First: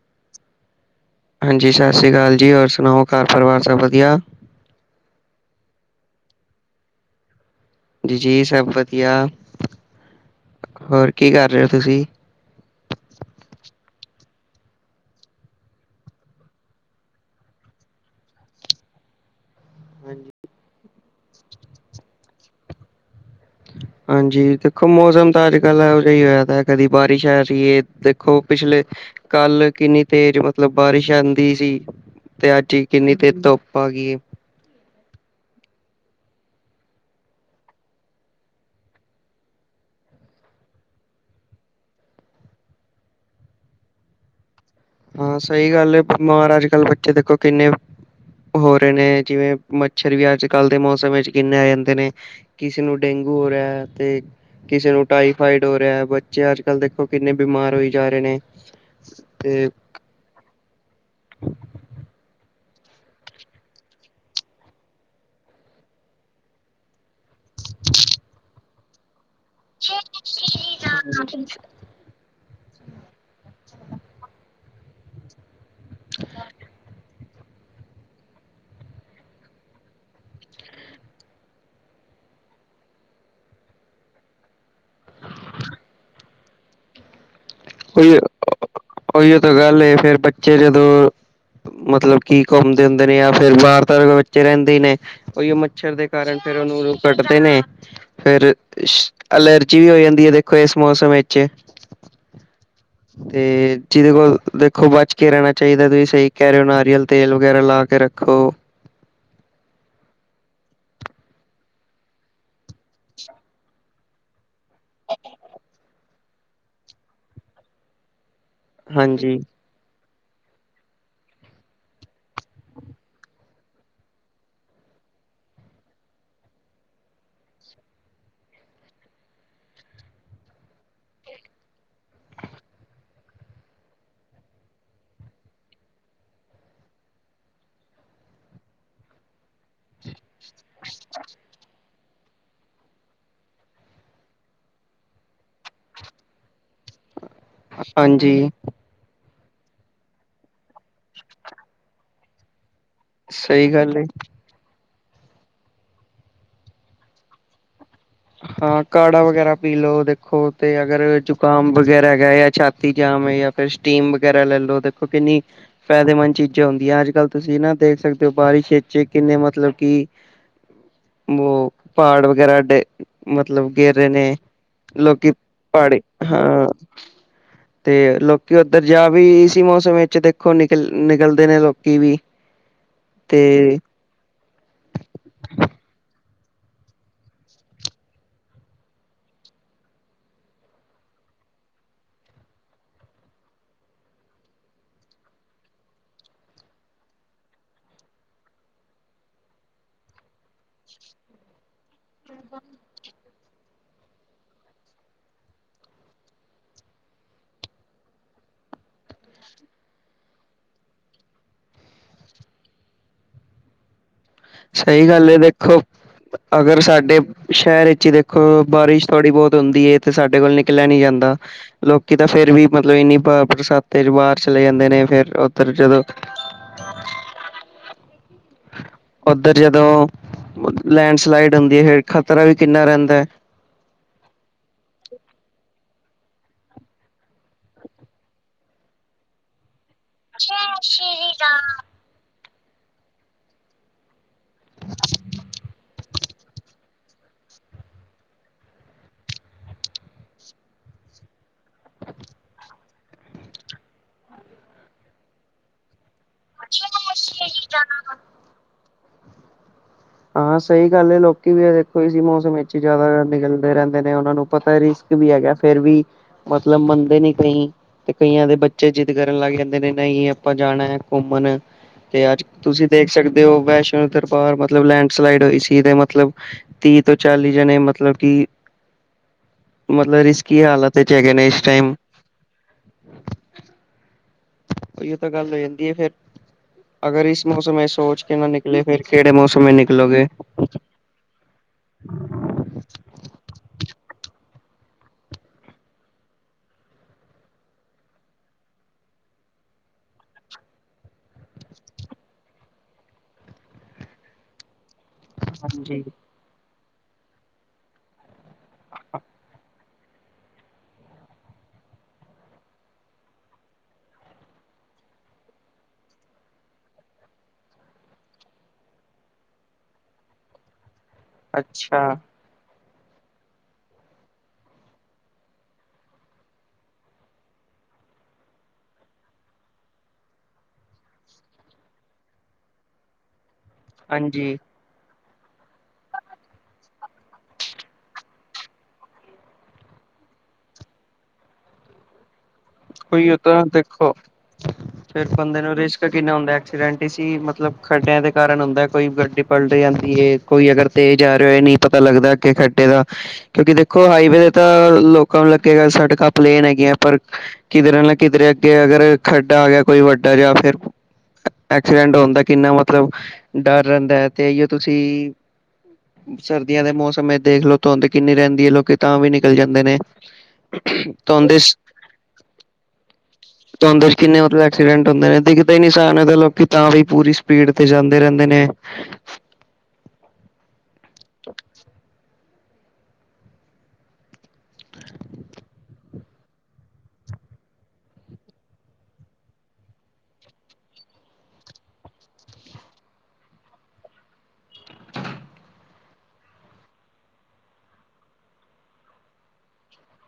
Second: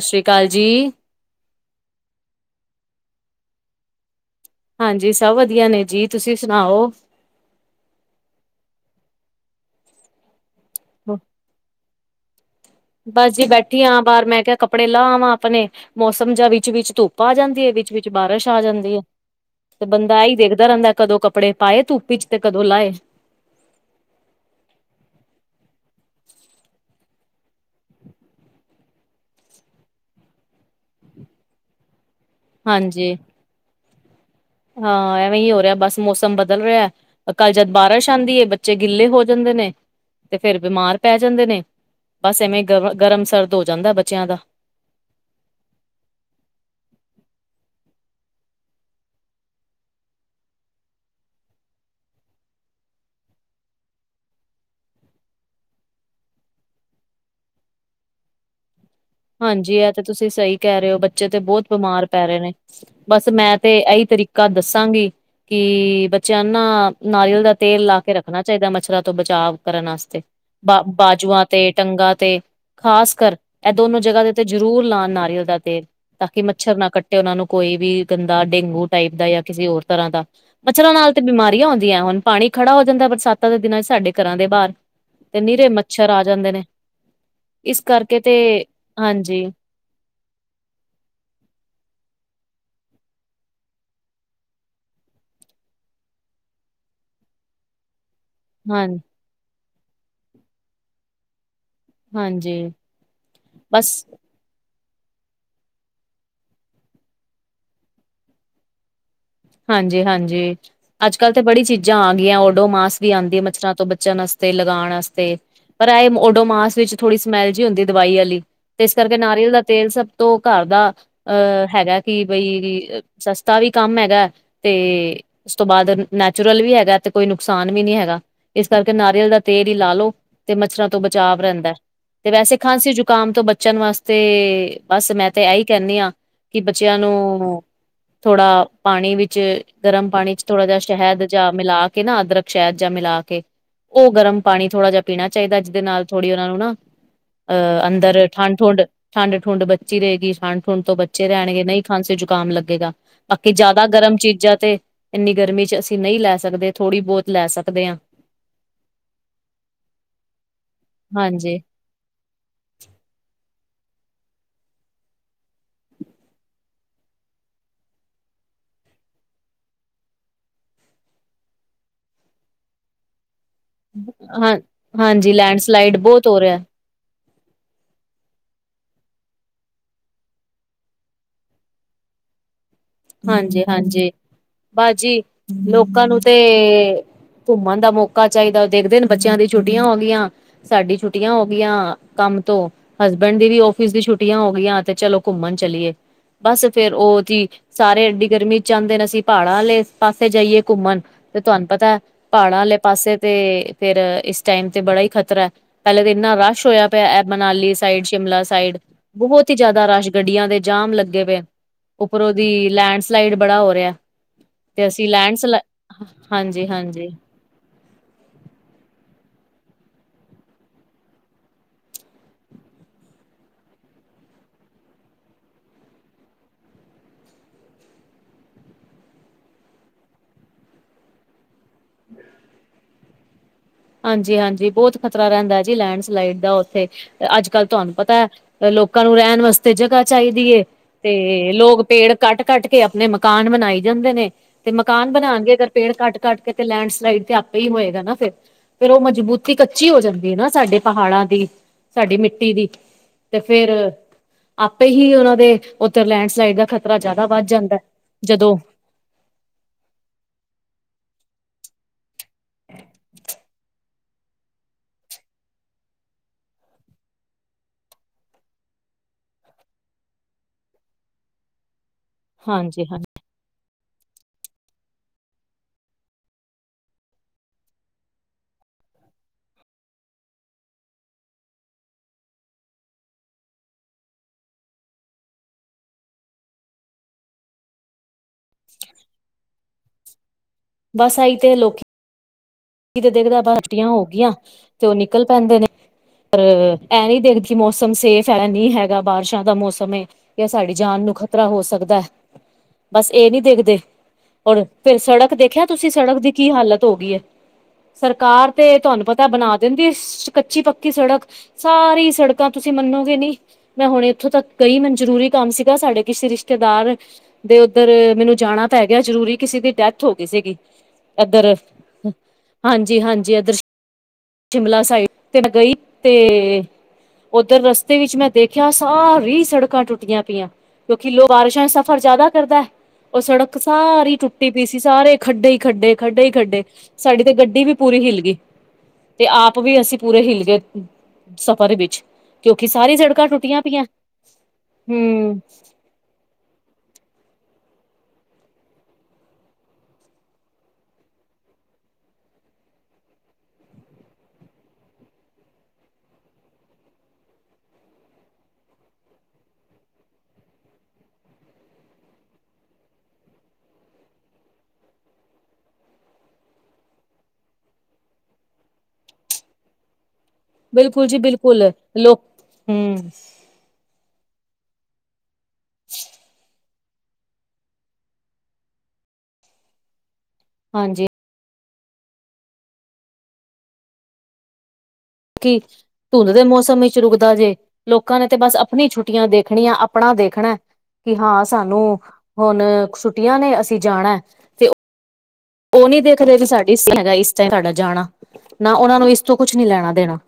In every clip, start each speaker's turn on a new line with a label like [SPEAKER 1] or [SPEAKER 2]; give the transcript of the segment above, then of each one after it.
[SPEAKER 1] ਸਸ ਸੀ ਕਾਲ ਜੀ।
[SPEAKER 2] ਹਾਂਜੀ ਸਤਿ ਸ੍ਰੀ ਅਕਾਲ ਜੀ ਹੋਰ ਸੁਣਾਓ ਘਰ ਪਰਿਵਾਰ ਸਭ ਵਧੀਆ?
[SPEAKER 1] ਹਾਂਜੀ ਸਭ ਵਧੀਆ ਨੇ ਜੀ, ਤੁਸੀਂ ਸੁਣਾਓ?
[SPEAKER 2] ਹਾਂਜੀ ਜੀ ਸਭ ਵਧੀਆ। ਹੋਰ ਕੀ ਕਰ ਰਹੇ ਹੋ ਤੁਸੀਂ?
[SPEAKER 1] ਬਸ ਜੀ ਬੈਠੀ ਆ ਬਾਹਰ ਮੈਂ ਕਿਆ ਕੱਪੜੇ ਲਾਹ ਆਵਾ ਆਪਣੇ। ਮੌਸਮ ਜਹਾ ਵਿੱਚ-ਵਿੱਚ ਧੁੱਪ ਆ ਜਾਂਦੀ ਐ ਵਿੱਚ-ਵਿਚ ਬਾਰਿਸ਼ ਆ ਜਾਂਦੀ ਐ। ਤੇ ਬੰਦਾ ਐਹੀ ਦੇਖਦਾ ਰਹਿੰਦਾ ਕਦੋਂ ਕੱਪੜੇ ਪਾਏ ਧੁੱਪ ਵਿੱਚ ਤੇ ਕਦੋਂ ਲਾਏ।
[SPEAKER 2] ਹਾਂਜੀ ਦੇਖੋ ਮੌਸਮ ਤਾਂ ਅੱਜ ਕੱਲ੍ਹ ਐਹੋ ਜਹਾ ਹੋਇਆ ਪਿਆ ਕਦੀ ਬਾਰਿਸ਼ ਆ ਰਹੀ ਐ ਦੇਖੋ ਪਿਛਲੇ ਕੱਲ ਕਿੰਨੀ ਤੇਜ਼ ਮਤਲਬ ਬਾਰਿਸ਼ ਆਂਦੀ ਸੀ। ਤੇ ਅੱਜ
[SPEAKER 1] ਹਾਂਜੀ।
[SPEAKER 2] ਕਿੰਨੀ ਤੇਜ਼ ਧੁੱਪ ਆ ਗਈ ਐ।
[SPEAKER 1] ਹਾਂ ਐਵੇਂ ਹੀ ਹੋ ਰਿਹਾ ਬਸ ਮੌਸਮ ਬਦਲ ਰਿਹਾ। ਅ ਕੱਲ ਜਦ ਬਾਰਿਸ਼ ਆਂਦੀ ਏ ਬੱਚੇ ਗਿੱਲੇ ਹੋ ਜਾਂਦੇ ਨੇ ਤੇ ਫੇਰ ਬਿਮਾਰ ਪੈ ਜਾਂਦੇ ਨੇ। ਬਸ ਐਵੇਂ ਗਰਮ ਗਰਮ ਸਰਦ ਹੋ ਜਾਂਦਾ ਬੱਚਿਆਂ ਦਾ।
[SPEAKER 2] ਹਾਂ ਸਹੀ ਗੱਲ ਏ ਬਿਮਾਰ ਅੱਜ-ਕੱਲ ਬੱਚੇ ਦੇਖੋ ਕਿੰਨੇ ਹੋ ਰਹੇ ਨੇ ਜਿਵੇਂ ਮੱਛਰ ਵੀ ਅੱਜ-ਕੱਲ ਦੇ ਮੌਸਮ ਵਿੱਚ ਕਿੰਨੇ ਆ ਜਾਂਦੇ ਨੇ। ਕਿਸੇ ਨੂੰ ਡੇਂਗੂ ਹੋ ਰਿਹਾ ਐ ਤੇ ਕਿਸੇ ਨੂੰ ਟਾਈਫਾਈਡ ਹੋ ਰਿਹਾ, ਬੱਚੇ ਅੱਜ ਕੱਲ ਦੇਖੋ ਕਿੰਨੇ ਬਿਮਾਰ ਹੋਈ ਜਾ ਰਹੇ ਨੇ।
[SPEAKER 1] ਹਾਂਜੀ ਐ ਤੇ ਤੁਸੀਂ ਸਹੀ ਕਹਿ ਰਹੇ ਹੋ ਬੱਚੇ ਤੇ ਬਹੁਤ ਬਿਮਾਰ ਪੈ ਰਹੇ ਨੇ। ਬਸ ਮੈਂ ਤੇ ਐਹੀ ਤਰੀਕਾ ਦੱਸਾਂਗੀ ਕੀ ਬੱਚਿਆਂ ਨੂੰ ਨਾ ਨਾਰੀਅਲ ਦਾ ਤੇਲ ਲਾ ਕੇ ਰੱਖਣਾ ਚਾਹੀਦਾ ਮੱਛਰਾਂ ਤੋਂ ਬਚਾਅ ਕਰਨ ਵਾਸਤੇ, ਬਾ ਬਾਜੂਆਂ ਤੇ ਟੰਗਾ ਤੇ ਖ਼ਾਸ ਕਰ ਇਹ ਦੋਨੋ ਜਗ੍ਹਾ ਦੇ ਤੇ ਜ਼ਰੂਰ ਲਾਉਣ ਨਾਰੀਅਲ ਦਾ ਤੇਲ। ਤਾਂ ਕਿ ਮੱਛਰ ਨਾ ਕੱਟੇ ਉਹਨਾਂ ਨੂੰ ਕੋਈ ਵੀ ਗੰਦਾ ਡੇਂਗੂ ਟਾਈਪ ਦਾ ਜਾਂ ਕਿਸੇ ਹੋਰ ਤਰ੍ਹਾਂ ਦਾ। ਮੱਛਰਾਂ ਨਾਲ ਤੇ ਬਿਮਾਰੀਆਂ ਆਉਂਦੀਆਂ, ਹੁਣ ਪਾਣੀ ਖੜਾ ਹੋ ਜਾਂਦਾ ਬਰਸਾਤਾਂ ਦੇ ਦਿਨਾਂ ਚ ਸਾਡੇ ਘਰਾਂ ਦੇ ਬਾਹਰ। ਤੇ ਨਿਰੇ ਮੱਛਰ ਆ ਜਾਂਦੇ ਨੇ, ਇਸ ਕਰਕੇ ਤੇ
[SPEAKER 2] ਓਈਓ
[SPEAKER 1] ਹਾਂਜੀ
[SPEAKER 2] ਤੇ ਗੱਲ ਐ ਫਿਰ ਬੱਚੇ ਜਦੋਂ ਮਤਲਬ ਕੀ ਘੁੰਮਦੇ ਹੁੰਦੇ ਨੇ ਜਾਂ ਫਿਰ ਬਾਹਰ ਤਾਂ ਬੱਚੇ ਰਹਿੰਦੇ ਈ ਨੇ। ਓਈਓ ਮੱਛਰ ਦੇ ਕਾਰਨ ਫਿਰ ਉਹਨਾਂ ਨੂੰ ਕੱਟਦੇ ਨੇ। ਫਿਰ
[SPEAKER 1] ਹਾਂ
[SPEAKER 2] ਛ ਅਲਰਜੀ ਵੀ ਹੋ ਜਾਂਦੀ ਐ ਦੇਖੋ ਇਸ ਮੌਸਮ ਵਿੱਚ।
[SPEAKER 1] ਹਾਂਜੀ।
[SPEAKER 2] ਤੇ
[SPEAKER 1] ਬਸ
[SPEAKER 2] ਜਿਹਦੇ ਕੋਲ ਦੇਖ ਤੋਂ ਬਚ ਕੇ ਰਹਿਣਾ ਚਾਹੀਦਾ ਤੁਸੀਂ ਸਹੀ ਕਹਿ ਰਹੇ ਓ ਨਾਰੀਅਲ ਤੇਲ ਵਗੈਰਾ ਲਾ ਕੇ ਰੱਖੋ।
[SPEAKER 1] ਹਾਂਜੀ ਹਾਂਜੀ। ਅੱਜ-ਕੱਲ ਤਾਂ ਬੜੀ ਚੀਜ਼ਾਂ ਆ ਗਈਆਂ ਓਡੋਮਾਸ ਵੀ ਆਂਦੀ ਐ ਮੱਛਰਾਂ ਤੋਂ ਬਚਣ ਵਾਸਤੇ ਲਗਾਣ ਵਾਸਤੇ। ਪਰ ਐ ਓ ਓਡੋਮਾਸ ਵਿੱਚ ਥੋੜੀ ਸਮੈਲ ਜੀ ਹੁੰਦੀ ਦਵਾਈ ਵਾਲੀ ਤੇ ਇਸ ਕਰਕੇ
[SPEAKER 2] ਹਾਂਜੀ
[SPEAKER 1] ਨਾਰੀਅਲ ਦਾ ਤੇਲ ਸਭ ਤੋਂ ਘਰ ਦਾ ਅਹ ਹੈਗਾ ਕਿ ਬਈ ਸਸਤਾ ਵੀ ਕੰਮ ਹੈਗਾ। ਤੇ ਉਸ ਤੋਂ ਬਾਅਦ ਨੈਚੁਰਲ ਵੀ ਹੈਗਾ ਤੇ ਕੋਈ ਨੁਕਸਾਨ ਵੀ ਨੀ ਹੈਗਾ ਇਸ ਕਰਕੇ ਨਾਰੀਅਲ ਦਾ ਤੇਲ ਈ ਲਾ ਲੋ ਤੇ ਮੱਛਰਾਂ ਤੋਂ ਬਚਾਵ ਰਹਿੰਦਾ। ਤੇ ਵੈਸੇ ਖਾਂਸੀ ਜ਼ੁਕਾਮ ਤੋਂ ਬਚਣ ਵਾਸਤੇ ਬਸ ਮੈਂ ਤੇ ਇਹੀ ਕਹਿੰਨੀ ਆ। ਕੀ ਬੱਚਿਆਂ ਨੂੰ ਥੋੜਾ ਪਾਨੀ ਵੀ ਚ ਗਰਮ ਪਾਨੀ ਚ ਥੋੜਾ ਜਿਹਾ ਸ਼ਹਿਦ ਜੇਆ ਮਿਲਾ ਕਿ ਨਾ ਅਦਰਕ ਸ਼ਹਿਦ ਜਾਂ ਮਿਲਾ ਕੇ ਉਹ ਗਰਮ ਪਾਨੀ ਥੋੜ੍ਹਾ ਜਾ ਪੀਨਾ ਚਾਹੀਦਾ, ਜਿਹਦੇ ਨਾਲ ਥੋੜ੍ਹੀ ਉਹਨਾ ਨੂੰ ਨਾ ਅਹ ਅੰਦਰ
[SPEAKER 2] ਹਾਂਜੀ
[SPEAKER 1] ਠੰਡ-ਠੁੰਡ ਠੰਡ-ਠੁੰਡ ਬਚੀ ਰਹੇਗੀ, ਠੰਡ-ਠੁੰਡ ਤੋਂ ਬਚੇ ਰਹਿਣਗੇ ਨਹੀਂ ਖਾਂਸੀ ਜ਼ੁਕਾਮ ਲੱਗੇਗਾ। ਬਾਕੀ
[SPEAKER 2] ਸਹੀ
[SPEAKER 1] ਜ਼ਿਆਦਾ
[SPEAKER 2] ਗੱਲ ਏ
[SPEAKER 1] ਗਰਮ ਚੀਜ਼ਾ ਤੇ ਇੰਨੀ ਗਰਮੀ ਚ ਅਸੀਂ ਨਹੀਂ ਲੈ ਸਕਦੇ ਥੋੜ੍ਹੀ ਬਹੁਤ ਲੈ ਸਕਦੇ ਆ।
[SPEAKER 2] ਹਾਂ ਕਾੜਾ ਵਗੈਰਾ ਪੀ ਲੋ ਦੇਖੋ ਤੇ ਅਗਰ
[SPEAKER 1] ਹਾਂਜੀ
[SPEAKER 2] ਜ਼ੁਕਾਮ ਵਗੈਰਾ ਹੈਗਾ ਜਾਂ ਛਾ ਤੀ ਜਾਂਮ ਐ ਜਾ ਫਿਰ ਸਟੀਮ ਵਗੈਰਾ ਲੈ ਲੋ ਦੇਖੋ ਕਿੰਨੀ ਫ਼ਾਇਦੇਮੰਦ ਚੀਜ਼ਾਂ ਹੁੰਦੀਆਂ ਅੱਜ-ਕੱਲ ਤੁਸੀਂ ਨਾ ਦੇਖ ਸਕਦੇ ਓ ਬਾਰਿਸ਼ ਵਿੱਚ ਕਿੰਨੇ ਮਤਲਬ ਕੀ ਬੋ ਪਹਾੜ ਵਗੈਰਾ ਡੇ ਮਤਲਬ ਗੇਰ ਰਹੇ ਨੇ
[SPEAKER 1] ਹਾਂ
[SPEAKER 2] ਲੋਕੀ
[SPEAKER 1] ਹਾਂਜੀ ਲੈਂਡਸਲਾਈਡ
[SPEAKER 2] ਪਾਹੜੀ
[SPEAKER 1] ਬਹੁਤ ਹੋ ਰਿਹਾ
[SPEAKER 2] ਹਾਂ ਤੇ ਲੋਕੀ ਉੱਧਰ ਜਾ ਵੀ ਇਸੀ ਮੌਸਮ ਵਿੱਚ ਦੇਖੋ ਨਿਕਲ ਨਿਕਲਦੇ ਨੇ ਲੋਕੀ ਵੀ [inaudible]
[SPEAKER 1] ਹਾਂਜੀ ਹਾਂਜੀ ਬਸਜੀ ਲੋਕਾਂ ਨੂੰ ਤੇ ਘੁੰਮਣ ਦਾ ਮੌਕਾ ਚਾਹੀਦਾ, ਉਹ ਦੇਖਦੇ ਨੇ ਬੱਚਿਆਂ ਦੀ ਛੁੱਟੀਆਂ ਹੋ ਗਈਆਂ ਸਾਡੀ ਛੁੱਟੀਆਂ ਹੋ ਗਈਆਂ ਕੰਮ ਤੋਂ ਹਸਬੈਂਡ ਦੀ ਵੀ ਔਫਿਸ ਦੀ ਛੁੱਟੀਆਂ ਹੋ ਗਈਆਂ, ਤੇ ਚਲੋ ਘੁੰਮਣ ਚਲੀਏ ਬਸ ਫੇਰ ਉਹ ਦੀ ਸਾਰੇ ਏਡੀ ਗਰਮੀ ਚ ਆਂਦੇ ਨੇ, ਅਸੀਂ ਪਹਾੜਾਂ ਆਲੇ ਪਾਸੇ ਜਾਈਏ ਘੁੰਮਣ ਤੇ ਤੁਹਾਨੂੰ ਪਤਾ ਪਹਾੜਾਂ ਆਲੇ ਪਾਸੇ ਤੇ ਫਿਰ ਇਸ ਟਾਈਮ ਤੇ ਬੜਾ ਈ ਖ਼ਤਰਾ ਪਹਿਲੇ ਵੇ ਇਨਾ ਰਸ਼ ਹੋਇਆ ਪੇਆ ਇਹ ਮਨਾਲੀ ਸਾਈਡ ਸ਼ਿਮਲਾ ਸਾਈਡ ਬਹੁਤ ਹੀ ਜਿਆਦਾ ਰਸ਼ ਗੱਡੀਆਂ ਦੇ ਜਾਮ ਲੱਗੇ ਪਏ, ਉੱਪਰੋਂ ਦੀ ਲੈਂਡਸਲਾਈਡ ਬੜਾ ਹੋ ਰਿਹਾ ਤੇ
[SPEAKER 2] ਸਹੀ
[SPEAKER 1] ਅਸੀਂ
[SPEAKER 2] ਗੱਲ ਐ
[SPEAKER 1] ਲੈਂਡ ਸਲਾ
[SPEAKER 2] ਦੇਖੋ
[SPEAKER 1] ਹਾਂਜੀ
[SPEAKER 2] ਅਗਰ
[SPEAKER 1] ਹਾਂਜੀ
[SPEAKER 2] ਸਾਡੇ ਸ਼ਹਿਰ ਇਚ ਈ ਦੇਖੋ ਬਾਰਿਸ਼ ਥੋੜ੍ਹੀ ਬਹੁਤ ਹੁੰਦੀ ਏ ਤੇ ਸਾਡੇ ਕੋਲ ਨਿਕਲਿਆ ਨੀ ਜਾਂਦਾ ਲੋਕੀ ਤਾਂ ਫਿਰ ਵੀ ਮਤਲਬ ਇੰਨੀ ਬਰਸਾਤੇ ਚ ਬਾਹਰ ਚਲੇ ਜਾਂਦੇ ਨੇ ਫਿਰ ਉੱਧਰ ਜਦੋਂ ਓਧਰ ਜਦੋਂ ਲੈਂਡਸਲਾਈਡ ਹੁੰਦੀ ਐ, ਫਿਰ ਖ਼ਤਰਾ ਵੀ ਕਿੰਨਾ ਰਹਿੰਦਾ
[SPEAKER 1] ਹਾਂਜੀਹਾਂਜੀ ਬਹੁਤ ਖ਼ਤਰਾ ਰਹਿੰਦਾ ਜੀ ਲੈਂਡਸਲਾਈਡ ਦਾ ਉੱਥੇ, ਤੇ ਅੱਜ ਕੱਲ ਤੁਹਾਨੂੰ ਪਤਾ ਇਹ ਲੋਕਾਂ ਨੂੰ ਰਹਿਨ ਵਾਸ ਤੇ ਜਗ੍ਹਾ ਚਾਹੀਦੀ ਏ, ਤੇ ਲੋਕ ਪੇੜ ਕੱਟ-ਕੱਟ ਕੇ ਆਪਣੇ ਮਕਾਨ ਬਣਾਈ ਜਾਂਦੇ ਨੇ। ਤੇ ਮਕਾਨ ਬਨਾਨ ਗੇ ਅਗਰ ਪੇੜ ਕੱਟ-ਕੱਟ ਕੇ ਤੇ ਲੈਂਡਸਲਾਈਡ ਤੇ ਆਪੇ ਈ ਹੋਏਗਾ ਨਾ ਫਿਰ, ਫਿਰ ਉਹ ਮਜ਼ਬੂਤੀ ਕੱਚੀ ਹੋ ਜਾਂਦੀ ਏ ਨਾ ਸਾਡੇ ਪਹਾੜਾਂ ਦੀ, ਸਾਡੀ ਮਿੱਟੀ ਦੀ। ਤੇ ਫੇਰ ਆਪੇ ਹੀ ਉਹਨਾਂ ਦੇ ਉੱਧਰ ਲੈਣਡ ਸਲਾਈਡ ਦਾ ਖ਼ਤਰਾ ਜ਼ਿਆਦਾ ਵੱਧ ਜਾਂਦਾ ਐ ਜਦੋਂ
[SPEAKER 2] ਹਾਂ ਸਹੀ ਗੱਲ ਐ ਲੋਕੀ ਵੀ ਦੇਖੋ ਇਸੀ ਮੌਸਮ ਵਿੱਚ ਹੀ ਜ਼ਿਆਦਾ ਨਿਕਲਦੇ ਰਹਿੰਦੇ ਨੇ ਉਹਨਾਂ ਨੂੰ ਪਤਾ ਈ ਨਹੀ ਵੀ ਹੈਗਾ ਫੇਰ ਵੀ ਮਤਲਬ ਮੰਨਦੇ ਨੀ ਕਈ ਤੇ ਕਈਆਂ ਦੇ ਬੱਚੇ ਜਿੱਦ ਕਰਨ ਲੱਗ ਜਾਂਦੇ ਨੇ ਨਹੀਂ ਆਪਾਂ ਜਾਣਾ ਐ ਘੁੰਮਣ ਤੇ ਅੱਜ
[SPEAKER 1] ਹਾਂਜੀ
[SPEAKER 2] ਤੁਸੀਂ
[SPEAKER 1] ਹਾਂਜੀ
[SPEAKER 2] ਦੇਖ ਸਕਦੇ ਔ ਵੈਸ਼ਨੋ ਦਰਬਾਰ ਮ ਮਤਲਬ ਲੈਂਡਸਲਾਈਡ ਹੋਈ ਸੀ ਤੇ ਮਤਲਬ ਤੀਹ ਤੋਂ ਚਾਲੀ ਜਨੇ ਮਤਲਬ ਕਿ ਮਤਲਬ ਰਿਸਕੀ ਹਾਲਤ ਚ ਹੈਗੇ ਨੇ ਇਸ ਟਾਈਮ ਉਹੀਓ ਤਾਂ ਗੱਲ ਹੋ ਜਾਂਦੀ ਐ ਫੇਰ ਅਗਰ ਇਸ ਮੌਸਮ ਇਚ ਸੋਚ ਕੇ ਨਾ ਨਿਕਲੇ ਫਿਰ ਕਿਹੜੇ ਮੌਸਮ ਨਿਕਲੋਗੇ
[SPEAKER 1] ਬਸ ਆਈ ਤੇ ਲੋਕੀ ਤੇ ਦੇਖਦਾਂ ਹੁਟੀਆਂ ਹੋ ਗੀਆਂ ਤੇ ਓ ਨਿਕਲ ਪੈਂਦੇ ਨੇ। ਪਰ ਐ ਨੀ ਦੇਖਦੇ ਕੀ ਮੌਸਮ ਸੇਫ ਹੈਗਾ ਨਈ ਹੈਗਾ ਬਾਰਸ਼ਾਂ ਦਾ ਮੌਸਮ ਏ। ਵੀ ਆ ਸਾਡੀ ਜਾਨ ਨੂੰ ਖ਼ਤਰਾ ਹੋ ਸਕਦਾ, ਬਸ ਏ ਨੀ ਦੇਖਦੇ। ਪਰ ਫੇਰ ਸੜਕ ਦੇਖਿਆ ਤੁਸੀਂ
[SPEAKER 2] ਹਾਂਜੀ
[SPEAKER 1] ਸੜਕ ਦੀ ਕੀ ਹਾਲਤ ਹੋ ਗੀ ਐ। ਸਰਕਾਰ ਤੇ ਤੁਆਨੂੰ ਪਤਾ ਬਣਾ ਦਿੰਦੀ ਕੱਚੀ-ਪੱਕੀ ਸੜਕ। ਸਾਰੀ ਸੜਕਾਂ ਤੁਸੀਂ ਮੰਨੋਗੇ ਨੀ। ਮੈਂ ਹੁਣੇ ਏਥੋਂ ਤੱਕ ਗਈ, ਮੈਨੂੰ ਜਰੂਰੀ ਕੰਮ ਸੀਗਾ ਸਾਡੇ ਕਿਸੇ ਰਿਸ਼ਤੇਦਾਰ ਦੇ ਓਧਰ ਮੈਨੂੰ ਜਾਣਾ ਪੈ ਗਿਆ ਜਰੂਰੀ, ਕਿਸੇ ਦੀ ਡੈਥ ਹੋ ਗੀ ਸੀਗੀ। ਐਧਰ
[SPEAKER 2] ਅੱਛਾ।
[SPEAKER 1] ਹਾਂਜੀ-ਹਾਂਜੀ ਏਧਰ ਸ਼ਿਮਲਾ ਸਾਈਡ ਤੇ ਗਈ ਤੇ ਓਧਰ ਰਸਤੇ ਵਿੱਚ ਮੈਂ ਦੇਖਿਆ, ਸਾਰੀ ਸੜਕਾਂ ਟੁੱਟੀਆਂ ਪਈਆਂ। ਕਿਉਕਿ ਲੋ ਬਾਰਿਸ਼ਾਂ ਸਫ਼ਰ ਜ਼ਾਦਾ ਕਰਦਾ। ਓ ਸੜਕ ਸਾਰੀ ਟੁੱਟੀ
[SPEAKER 2] ਹਾਂਜੀ
[SPEAKER 1] ਪੀ ਸੀ, ਸਾਰੇ ਖੱਡੇ ਈ ਖੱਡੇ, ਖੱਡੇ ਈ ਖੱਡੇ ਸਾਡੀ ਤੇ ਗੱ ਗੱਡੀ ਵੀ ਪੂਰੀ ਹਿੱਲ ਗੀ ਤੇ ਆਪ ਵੀ ਅਸੀਂ ਪੂਰੇ ਹਿੱਲ ਗੇ ਸਫ਼ਰ ਵਿੱਚ। ਕਿਉਂਕਿ ਸਾਰੀ ਸੜਕਾਂ
[SPEAKER 2] ਉਈ
[SPEAKER 1] ਟੁੱਟੀਆਂ
[SPEAKER 2] ਤਾਂ
[SPEAKER 1] ਪੀਆਂ,
[SPEAKER 2] ਦੇਖੋ
[SPEAKER 1] ਹੂੰ।
[SPEAKER 2] ਤੇ ਕਿੰਨਾ ਹੁੰਦਾ ਐਕਸੀਡੈਂਟ ਈ ਸੀ, ਮਤਲਬ ਖੱਡਿਆਂ ਦੇ ਕਾਰਨ ਹੁੰਦਾ ਕੋਈ ਗੱਡੀ ਪਲਟ ਜਾਂਦੀ ਏ। ਕੋਈ ਅਗਰ ਤੇਜ਼ ਆ ਰਿਆ ਓਏ ਨਈ ਪਤਾ ਲੱਗਦਾ ਏਥੇ ਖੱਡੇ ਦਾ। ਕਿਉਂਕਿ ਦੇਖੋ ਹਾਈਵੇ ਤਾਂ ਲੋਕਾਂ ਨੂੰ ਲੱਗੇ ਗਾਂ ਸੜਕਾਂ ਪਲੇਨ ਹੈਗੀਆਂ। ਪਰ ਕਿੱਧਰੇ ਨਾਲ ਕਿੱਧਰੇ ਅੱਗੇ ਅਗਰ ਖੱਡਾ ਆ ਗਿਆ ਕੋਈ ਵੱਡਾ ਜਿਆ ਫੇਰ ਐਕਸੀਡੈਂਟ ਹੋਣ ਦਾ ਕਿੰਨਾ ਮਤਲਬ ਡਰ ਰੈਂਦਾ, ਐ ਤੇ ਏਈਓ ਤੁਸੀਂ ਸਰਦੀਆਂ ਦੇ ਮੌਸਮ ਵਿੱਚ ਦੇਖਲੋ ਧੁੰਦ ਕਿੰਨੀ ਰੈਂਦੀ ਏ, ਲੋਕੀ ਤਾਂ ਵੀ ਨਿਕਲ ਜਾਂਦੇ ਨੇ।
[SPEAKER 1] ਬਿਲਕੁਲ ਜੀ ਬਿਲਕੁਲ ਲੋਕ ਹੂੰ।
[SPEAKER 2] ਧੰਦ ਚ ਕਿੰਨੇ ਮਤਲਬ ਐਕਸੀਡੈਂਟ ਹੁੰਦੇ ਨੇ ਦੇਖਦੇ ਨੀ ਸਾਨ ਤੇ ਲੋਕੀ। ਤਾਂ ਵੀ ਪੂਰੀ ਸਪੀਡ ਤੇ ਜਾਂਦੇ ਰੈਂਦੇ ਨੇ।
[SPEAKER 1] ਹਾਂਜੀ।
[SPEAKER 2] [inaudible]
[SPEAKER 1] ਕਿ ਧੁੰਦ ਦੇ ਮੌਸਮ ਵਿੱਚ ਰੁਕਦਾ ਜੇ। ਲੋਕਾਂ ਨੇ ਤੇ ਬਸ ਆਪਣੀ ਛੁੱਟੀਆਂ ਦੇਖਣੀਆਂ, ਆਪਣਾ ਦੇਖਣਾ। ਕਿ ਹਾਂ ਸਾਨੂੰ ਹੁਣ ਛੁੱਟੀਆਂ ਨੇ ਅਸੀਂ ਜਾਣਾ। ਓ ਨੀ ਦੇਖਦੇ ਵੀ ਸਾਡੀ, ਇਸ ਟਾਈਮ ਸਾਡਾ ਜਾਣਾ, ਨਾ ਓਨਾ ਨੂੰ ਇਸ ਤੋਂ ਕੁਛ ਨੀ ਲੈਣਾ ਦੇਣਾ।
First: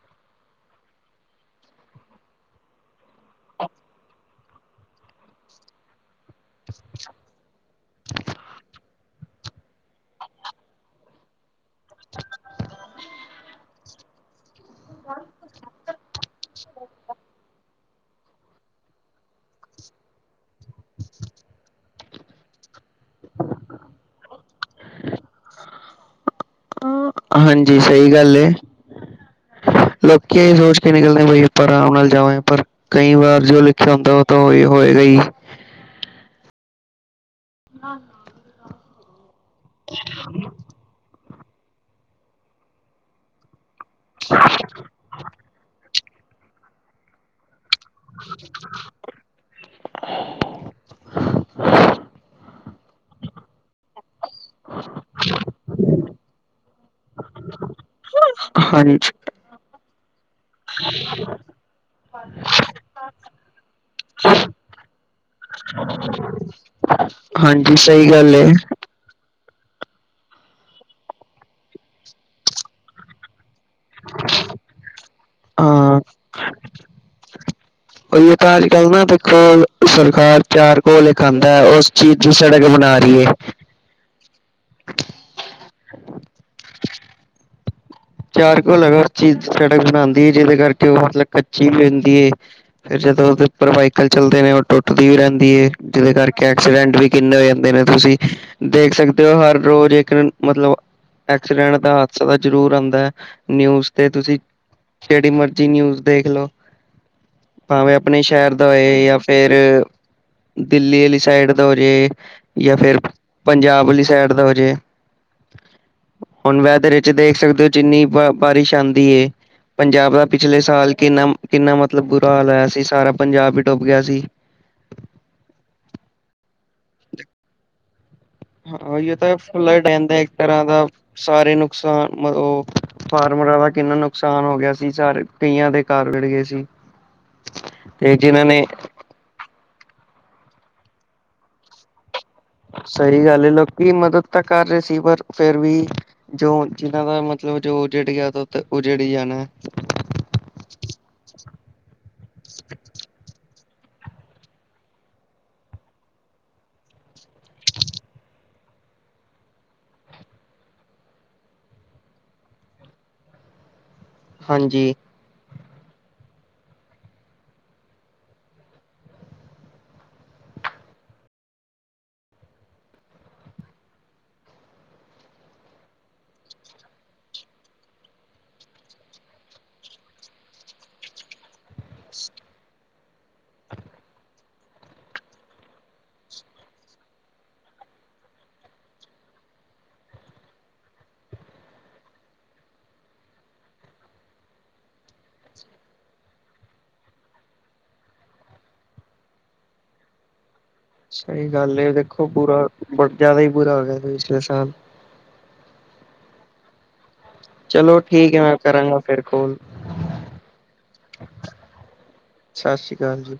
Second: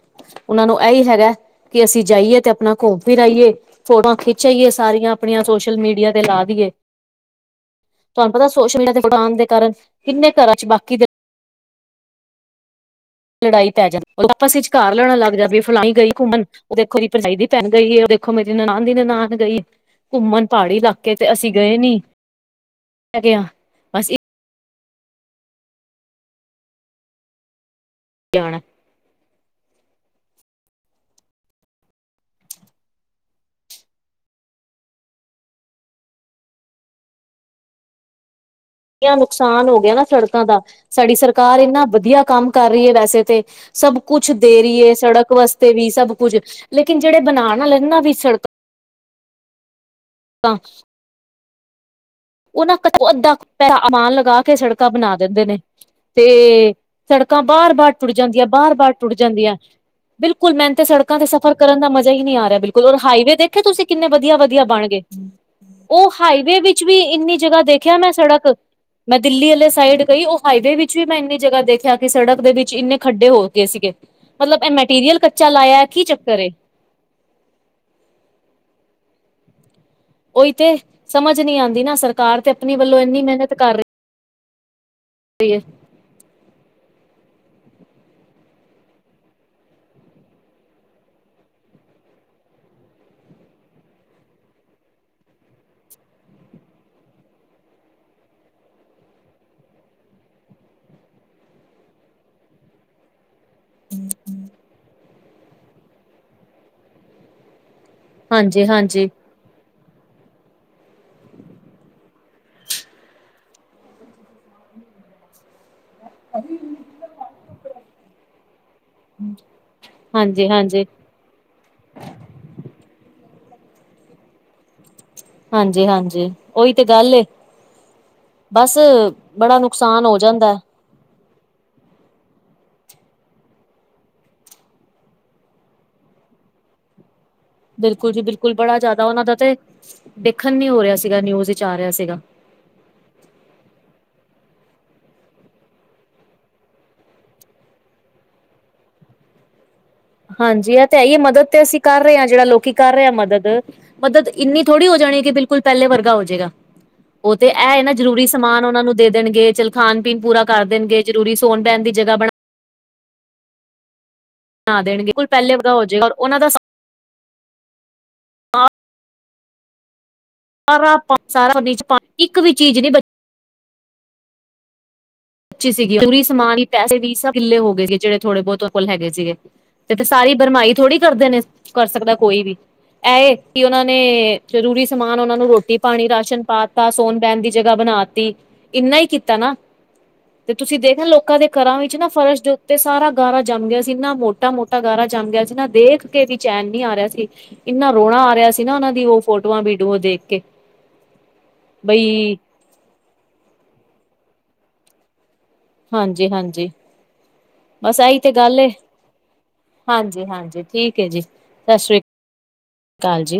[SPEAKER 1] ਓਨਾਂ ਨੂੰ ਐ ਈ ਹੈਗਾ ਕੀ ਅਸੀਂ ਜਾਈਏ ਤੇ ਆਪਣਾ ਘੁੰਮ ਫਿਰ ਆਈਏ। ਫੋਟੋਆਂ ਖਿੱਚ ਆਈਏ ਸਾਰੀਆਂ ਆਪਣੀਆਂ, ਸੋਸ਼ਲ ਮੀਡੀਆ ਤੇ ਲਾ ਦੀਏ। ਤੁਆਨੂੰ ਪਤਾ ਸੋਸ਼ਲ ਮੀਡੀਆ ਤੇ ਫੋਟੋ ਆਣ ਦੇ ਕਾਰਨ, ਕਿੰਨੇ ਘਰਾਂ ਚ ਬਾਕੀ ਦੇ ਲੜਾਈ ਪੈ ਜਾਂਦੀ, ਆਪਸ ਵਿਚ ਘਾਰ ਲੜਣ ਲੱਗ ਜਾ ਗੇ। ਫਲਾਈ ਗਈ ਘੁੰਮਣ। ਓ ਦੇਖੋ ਜੀ ਭਰਜਾਈ ਦੀ ਭੈਣ ਗਈ ਏ। ਓ ਦੇਖੋ ਮੇਰੀ ਨਾਨ ਦੀ ਨਾਨ ਗਈ ਏ। ਘੁੰਮਣ ਪਾੜੀ ਲਾਕੇ 'ਚ, ਅਸੀਂ ਗਏ ਨੀ, ਮੈਂ ਕਿਆ।
[SPEAKER 2] ਹ [unintelligible] ਹਾਂਜੀ, ਸਈ ਗੱਲ ਏ।
[SPEAKER 1] ਜਾਣਾ
[SPEAKER 2] ਲੋਕੀ ਏ ਸੋਚ ਕੇ ਨਿਕਲਦੇ ਬਾਈ ਆਪਾਂ ਰਾਮ ਨਾਲ ਜਾਵਾਂਗੇ, ਪਰ ਕਈ ਵਾਰ ਜੋ ਲਿਖਿਆ ਹੁੰਦਾ ਓ ਤਾਂ ਹੋਈ ਹੋਏਗਾ ਈ। ਆਹੋ।
[SPEAKER 1] ਕੇ ਆ ਨੁਕਸਾਨ ਹੋ ਗਿਆ ਨਾ ਸੜਕਾਂ ਦਾ, ਸਾਡੀ ਸਰਕਾਰ ਏਨਾ ਵਧੀਆ ਕੰਮ ਕਰ ਰਈ ਏ ਵੈਸੇ ਤੇ। ਸਭ ਕੁਛ ਦੇ ਰੀ ਏ ਸੜਕ ਵਾਸਤੇ ਵੀ ਸਭ ਕੁਝ, ਲੇਕਿਨ ਜੜੇ ਬਣਾਨ ਆਲੇ ਨਾ ਵੀ ਸੜ- ਕਾਂ। ਓਹ ਨਾ, ਕੁ ਅੱਧਾ ਪੈਅਮਾਨ ਲਗਾ ਕੇ ਸੜਕਾਂ ਬਨਾ ਦਿੰਦੇ ਨੇ। 'ਤੇ ਸੜਕਾਂ ਬਾਰ-ਬਾਰ ਟੁੱਟ ਜਾਂਦੀਆਂ, ਬਾਰ-ਬਾਰ
[SPEAKER 2] ਹਾਂਜੀ
[SPEAKER 1] ਟੁੱਟ ਜਾਂਦੀਆਂ। ਬਿਲਕੁਲ, ਮੈਨ 'ਤੇ ਸੜਕਾ 'ਤੇ ਸਫਰ ਕਰਨ ਦਾ ਮਜ਼ਾ ਈ ਨੀ ਆ ਰੇਆ, ਬਿਲਕੁਲ, ਹਾਈਵੇ ਦੇਖੇ ਤੁਸੀਂ ਕਿੰਨੇ ਵਦੀਆ-ਵਦੀਆ ਬਨ ਗਏ। ਉਹ ਹਾਈਵੇ ਵਿੱਚ ਵੀ ਇੰਨੀ ਜਗ੍ਹਾ
[SPEAKER 2] ਹਾਂਜੀ,
[SPEAKER 1] ਦੇਖਿਆ
[SPEAKER 2] ਸਹੀ
[SPEAKER 1] ਮੈਂ
[SPEAKER 2] ਗੱਲ
[SPEAKER 1] ਸੜਕ
[SPEAKER 2] ਏ।
[SPEAKER 1] ਮੈਂ ਦਿੱਲੀ ਆਲੀ ਸਾਈਡ ਗਈ, ਉਹ ਹਾਈਵੇ ਵਿੱਚ ਵੀ ਮੈਂ ਇੰਨੀ ਜਗ੍ਹਾ ਦੇਖਿਆ ਕਿ ਸੜਕ ਦੇ ਵਿੱਚ ਇੰਨੇ ਖੱਡੇ ਹੋ ਗਏ ਸੀਗੇ, ਮਤਲਬ ਐਹ ਮੈਟੀਰੀਅਲ ਕੱਚਾ ਲਾਇਆ,
[SPEAKER 2] ਹਾਂ
[SPEAKER 1] ਕੀ ਚੱਕਰ ਏ?
[SPEAKER 2] ਓਈ ਓ ਤਾਂ ਅੱਜ-ਕੱਲ੍ਹ ਨਾ ਦੇਖੋ, ਘਰ
[SPEAKER 1] ਉਹੀ ਤੇ
[SPEAKER 2] ਚਾਰ ਕੋਲੇ
[SPEAKER 1] ਸਮਝ
[SPEAKER 2] ਖਾਂਦੈ,
[SPEAKER 1] ਨਹੀਂ ਆਉਂਦੀ
[SPEAKER 2] ਉਸ
[SPEAKER 1] ਨਾ
[SPEAKER 2] ਚੀਜ਼ ਦੀ
[SPEAKER 1] ਸਰਕਾਰ ਤੇ
[SPEAKER 2] ਸੜਕ
[SPEAKER 1] ਆਪਣੀ
[SPEAKER 2] ਬਨਾ
[SPEAKER 1] ਵੱਲੋਂ
[SPEAKER 2] ਰੀ
[SPEAKER 1] ਇੰਨੀ
[SPEAKER 2] ਏ।
[SPEAKER 1] ਡੀ, ਏ।
[SPEAKER 2] [inaudible] ਚਾਰ ਘੋਲੇ ਕਰ ਚੀਜ਼ ਸੜਕ ਬਨਾਂਦੀ ਏ, ਜਿਦੇ ਕਰਕੇ ਉਹ ਮਤਲਬ ਕੱਚੀ ਵੀ ਹੁੰਦੀ ਏ। ਫਿਰ ਜਦੋਂ ਉਦੇ ਉੱਪਰ ਵਾਈਕਲ ਚੱਲਦੇ ਨੇ, ਉਹ ਟੁੱਟਦੀ ਵੀ ਰੈਂਦੀ ਏ, ਜਿਦੇ ਕਰਕੇ ਐਕਸੀਡੈਂਟ ਵੀ ਕਿੰਨੇ ਹੋ ਜਾਂਦੇ ਨੇ ਤੁਸੀਂ, ਦੇਖ ਸਕਦੇ ਓ, ਹਰ ਰੋਜ਼ ਇੱਕ ਮਤਲਬ ਐਕਸੀਡੈਂਟ ਦਾ ਹਾਦਸਾ ਤਾਂ ਜ਼ਰੂਰ ਆਂਦਾ। ਹੈ, ਨਿਊਜ਼ 'ਤੇ ਤੁਸੀਂ, ਜੇੜੀ ਮਰਜ਼ੀ ਨਿਊਜ਼ ਦੇਖ ਲਓ। ਭਾਵੇਂ ਅਪਨੇ ਸ਼ੈਰ ਦਾ
[SPEAKER 1] ਹਾਂਜੀ
[SPEAKER 2] ਹੋਏ
[SPEAKER 1] ਹਾਂਜੀ
[SPEAKER 2] ਜਾਂ ਫਿਰ ਦਿੱਲੀ ਆਲੀ ਸਾਈਡ ਦਾ ਹੋਜੇ ਯਾ ਫਿਰ ਪੰਜਾਬ ਆਲੀ ਸਾਈਡ ਦਾ ਹੋ ਜੇ। ਹੁਨ ਵੈਦਰ 'ਚ ਦੇਖ ਸਕਦੇ ਓ? ਕਿ ਬਾਰਿਸ਼ ਆਂਦੀ ਏ, ਪੰਜਾਬ ਦਾ
[SPEAKER 1] ਹਾਂਜੀ
[SPEAKER 2] ਪਿਛਲੇ
[SPEAKER 1] ਹਾਂਜੀ
[SPEAKER 2] ਸਾਲ ਕਿੰਨਾ-ਕਿੰਨਾ ਮਤਲਬ ਬੁਰਾ ਹਾਲ ਹੋਇਆ ਸੀ, ਸਾਰਾ ਪੰਜਾਬ ਈ ਡੁੱਬ ਗਿਆ ਸੀ।
[SPEAKER 1] ਹਾਂਜੀ-ਹਾਂਜੀ, ਓਈ 'ਤੇ ਗੱਲ ਏ। ਬਸ,
[SPEAKER 2] ਹਾਂ ਇਹ ਤਾਂ
[SPEAKER 1] ਬੜਾ
[SPEAKER 2] ਫਲੱਡ
[SPEAKER 1] ਨੁਕਸਾਨ
[SPEAKER 2] ਰਹਿੰਦਾ
[SPEAKER 1] ਹੋ
[SPEAKER 2] ਇੱਕ
[SPEAKER 1] ਜਾਂਦੈ।
[SPEAKER 2] ਤਰ੍ਹਾਂ ਦਾ ਸਾਰੇ ਨੁਕਸਾਨ, ਮਤ ਉਹ ਫਾਰਮਰਾਂ ਦਾ ਕਿੰਨਾ ਨੁਕਸਾਨ ਹੋ ਗਿਆ ਸੀ, ਸਾਰੇ, ਕਈਆਂ ਦੇ ਘਰ ਉਜੱੜ ਗਏ ਸੀ।
[SPEAKER 1] ਬਿਲਕੁਲ
[SPEAKER 2] ਤੇ
[SPEAKER 1] ਜੀ,
[SPEAKER 2] ਜਿਨਾਂ
[SPEAKER 1] ਬਿਲਕੁਲ,
[SPEAKER 2] ਨੇ
[SPEAKER 1] ਬੜਾ ਜਾਦਾ ਉਨਾਂ ਦਾ ਤੇ ਦੇਖਨ ਨੀ ਹੋ ਰੇਆ ਸੀਗਾ, ਨਿਊਜ਼ ਵਿੱਚ ਆ ਰੇਆ ਸੀਗਾ।
[SPEAKER 2] ਸਹੀ ਗੱਲ ਏ, ਲੋਕੀ ਮਦਦ ਤਾਂ ਕਰ ਰੇਅ ਸੀ ਪਰ ਫਿਰ ਵੀ ਜੋ ਜਿਨਾਂ ਦਾ ਮਤਲਬ ਜੋ ਉਜੱੜ ਗਿਆ, ਉਹ ਉਜੱੜ ਈ ਜਾਨੈ।
[SPEAKER 1] ਹਾਂਜੀ, ਐ ਤੇ ਹੈ ਈ ਏ, ਮਦਦ ਤੇ ਅਸੀਂ ਕਰ ਰੇਅ ਹਾਂ, ਜੇੜਾ ਲੋਕੀ ਕਰ ਰੇ ਆ ਮਦਦ। ਮਦਦ ਇੰਨੀ ਥੋੜ੍ਹੀ ਹੋ ਜਾਨੀ ਏ ਕਿ ਬਿਲਕੁਲ ਪੈਲੇ ਵਰਗਾ ਹੋ ਜੇਗਾ। ਉਹ 'ਤੇ ਐਹ ਏ ਨਾ, ਜ਼ਰੂਰੀ ਸਮਾਨ ਉਨਾਂ ਨੂੰ ਦੇ ਦੇਨਗੇ, ਚੱਲ ਖਾਨ-ਪੀਨ ਪੂਰਾ ਕਰ ਦੇਨਗੇ, ਜ਼ਰੂਰੀ ਸੋਨ- ਬੈਨ ਦੀ ਜਗ੍ਹਾ ਬਨਾ ਨਾ
[SPEAKER 2] ਹਾਂਜੀ
[SPEAKER 1] ਦੇਨਗੇ, ਪੈਲੇ ਵਰਗਾ ਹੋ ਜੇਗਾ ਓਨਾਂ ਦਾ ਸਾਰਾ ਪਾ, ਸਾਰਾ ਓਦੇ 'ਚ ਪਾ, ਇੱਕ ਵੀ ਚੀਜ਼ ਨੀ ਬਚੀ। ਚੀ ਸੀਗੀ ਪੂਰੀ, ਸਮਾਨ ਈ ਪੈਸੇ ਵੀ ਸਬ ਕਿੱਲੇ ਹੋ ਗਏ ਸੀ, ਜੇੜੇ- ਥੋੜੇ ਬੋਤ ਓਦੇ ਕੋਲ ਹੈਗੇ ਸੀਗੇ। 'ਤੇ ਸਾਰੀ ਭਰਮਾਈ ਥੋੜ੍ਹੀ ਕਰਦੇ ਨੇ, ਕਰ ਸਕਦਾ ਕੋਈ ਵੀ। ਐਹ ਏ, ਕਿ ਉਨਾਂ ਨੇ, ਜਰੂਰੀ ਸਮਾਨ ਉਨਾਂ ਨੂੰ ਰੋਟੀ -ਪਾਨੀ, ਰਾਸ਼ਨ ਪਾਤਾ, ਸੋਨ- ਬੈਨ ਦੀ ਜਗ੍ਹਾ ਬਨਾਤੀ, ਇੰਨਾ ਈ ਕੀਤਾ ਨਾ। 'ਤੇ ਤੁਸੀਂ ਦੇਖਿਐ, ਲੋਕਾਂ ਦੇ ਘਰਾਂ ਵਿੱਚ ਨਾ ਫਰਸ਼ ਦੇ ਉੱਤੇ ਸਾਰਾ ਗਾਰਾ ਜੰਮ ਗਿਆ ਸੀ, ਇੰਨਾ ਮੋਟਾ-ਮੋਟਾ। ਇੰਨਾ ਗਾਰਾ ਜੰਮ ਗਿਆ ਸੀ ਨਾ, ਦੇਖ ਕੇ ਵੀ ਚੈਨ ਨੀ ਆ ਰੇਆ ਸੀ। ਇੰਨਾ ਰੋਣਾ ਆ ਰੇਆ ਸੀ ਨਾ, ਉਨਾਂ ਦੀ ਉਹ ਫੋਟੋਆਂ ਵੀਡੀਓ ਦੇਖ ਕੇ।
[SPEAKER 2] ਸਹੀ ਗੱਲ ਏ ਦੇਖੋ
[SPEAKER 1] ਬਈ
[SPEAKER 2] ਬੁਰਾ, ਬਟ ਜਾਦਾ ਈ ਬੁਰਾ ਹੋ ਗਿਆ ਪਿਛਲੇ ਸਾਲ।
[SPEAKER 1] ਹਾਂਜੀ-ਹਾਂਜੀ।
[SPEAKER 2] ਚਲੋ
[SPEAKER 1] ਬਸ, ਐਈ ਤੇ
[SPEAKER 2] ਠੀਕ ਹੈ ਮੈਂ
[SPEAKER 1] ਗੱਲ ਏ।
[SPEAKER 2] ਕਰਾਂਗਾ ਫਿਰ ਕੋਲ
[SPEAKER 1] ਹਾਂਜੀ-ਹਾਂਜੀ, ਠੀਕ ਏ ਜੀ। ਸਸ਼੍ਰੀ।
[SPEAKER 2] ਸਸ੍ਰੀ ਕਾਲ ਜੀ।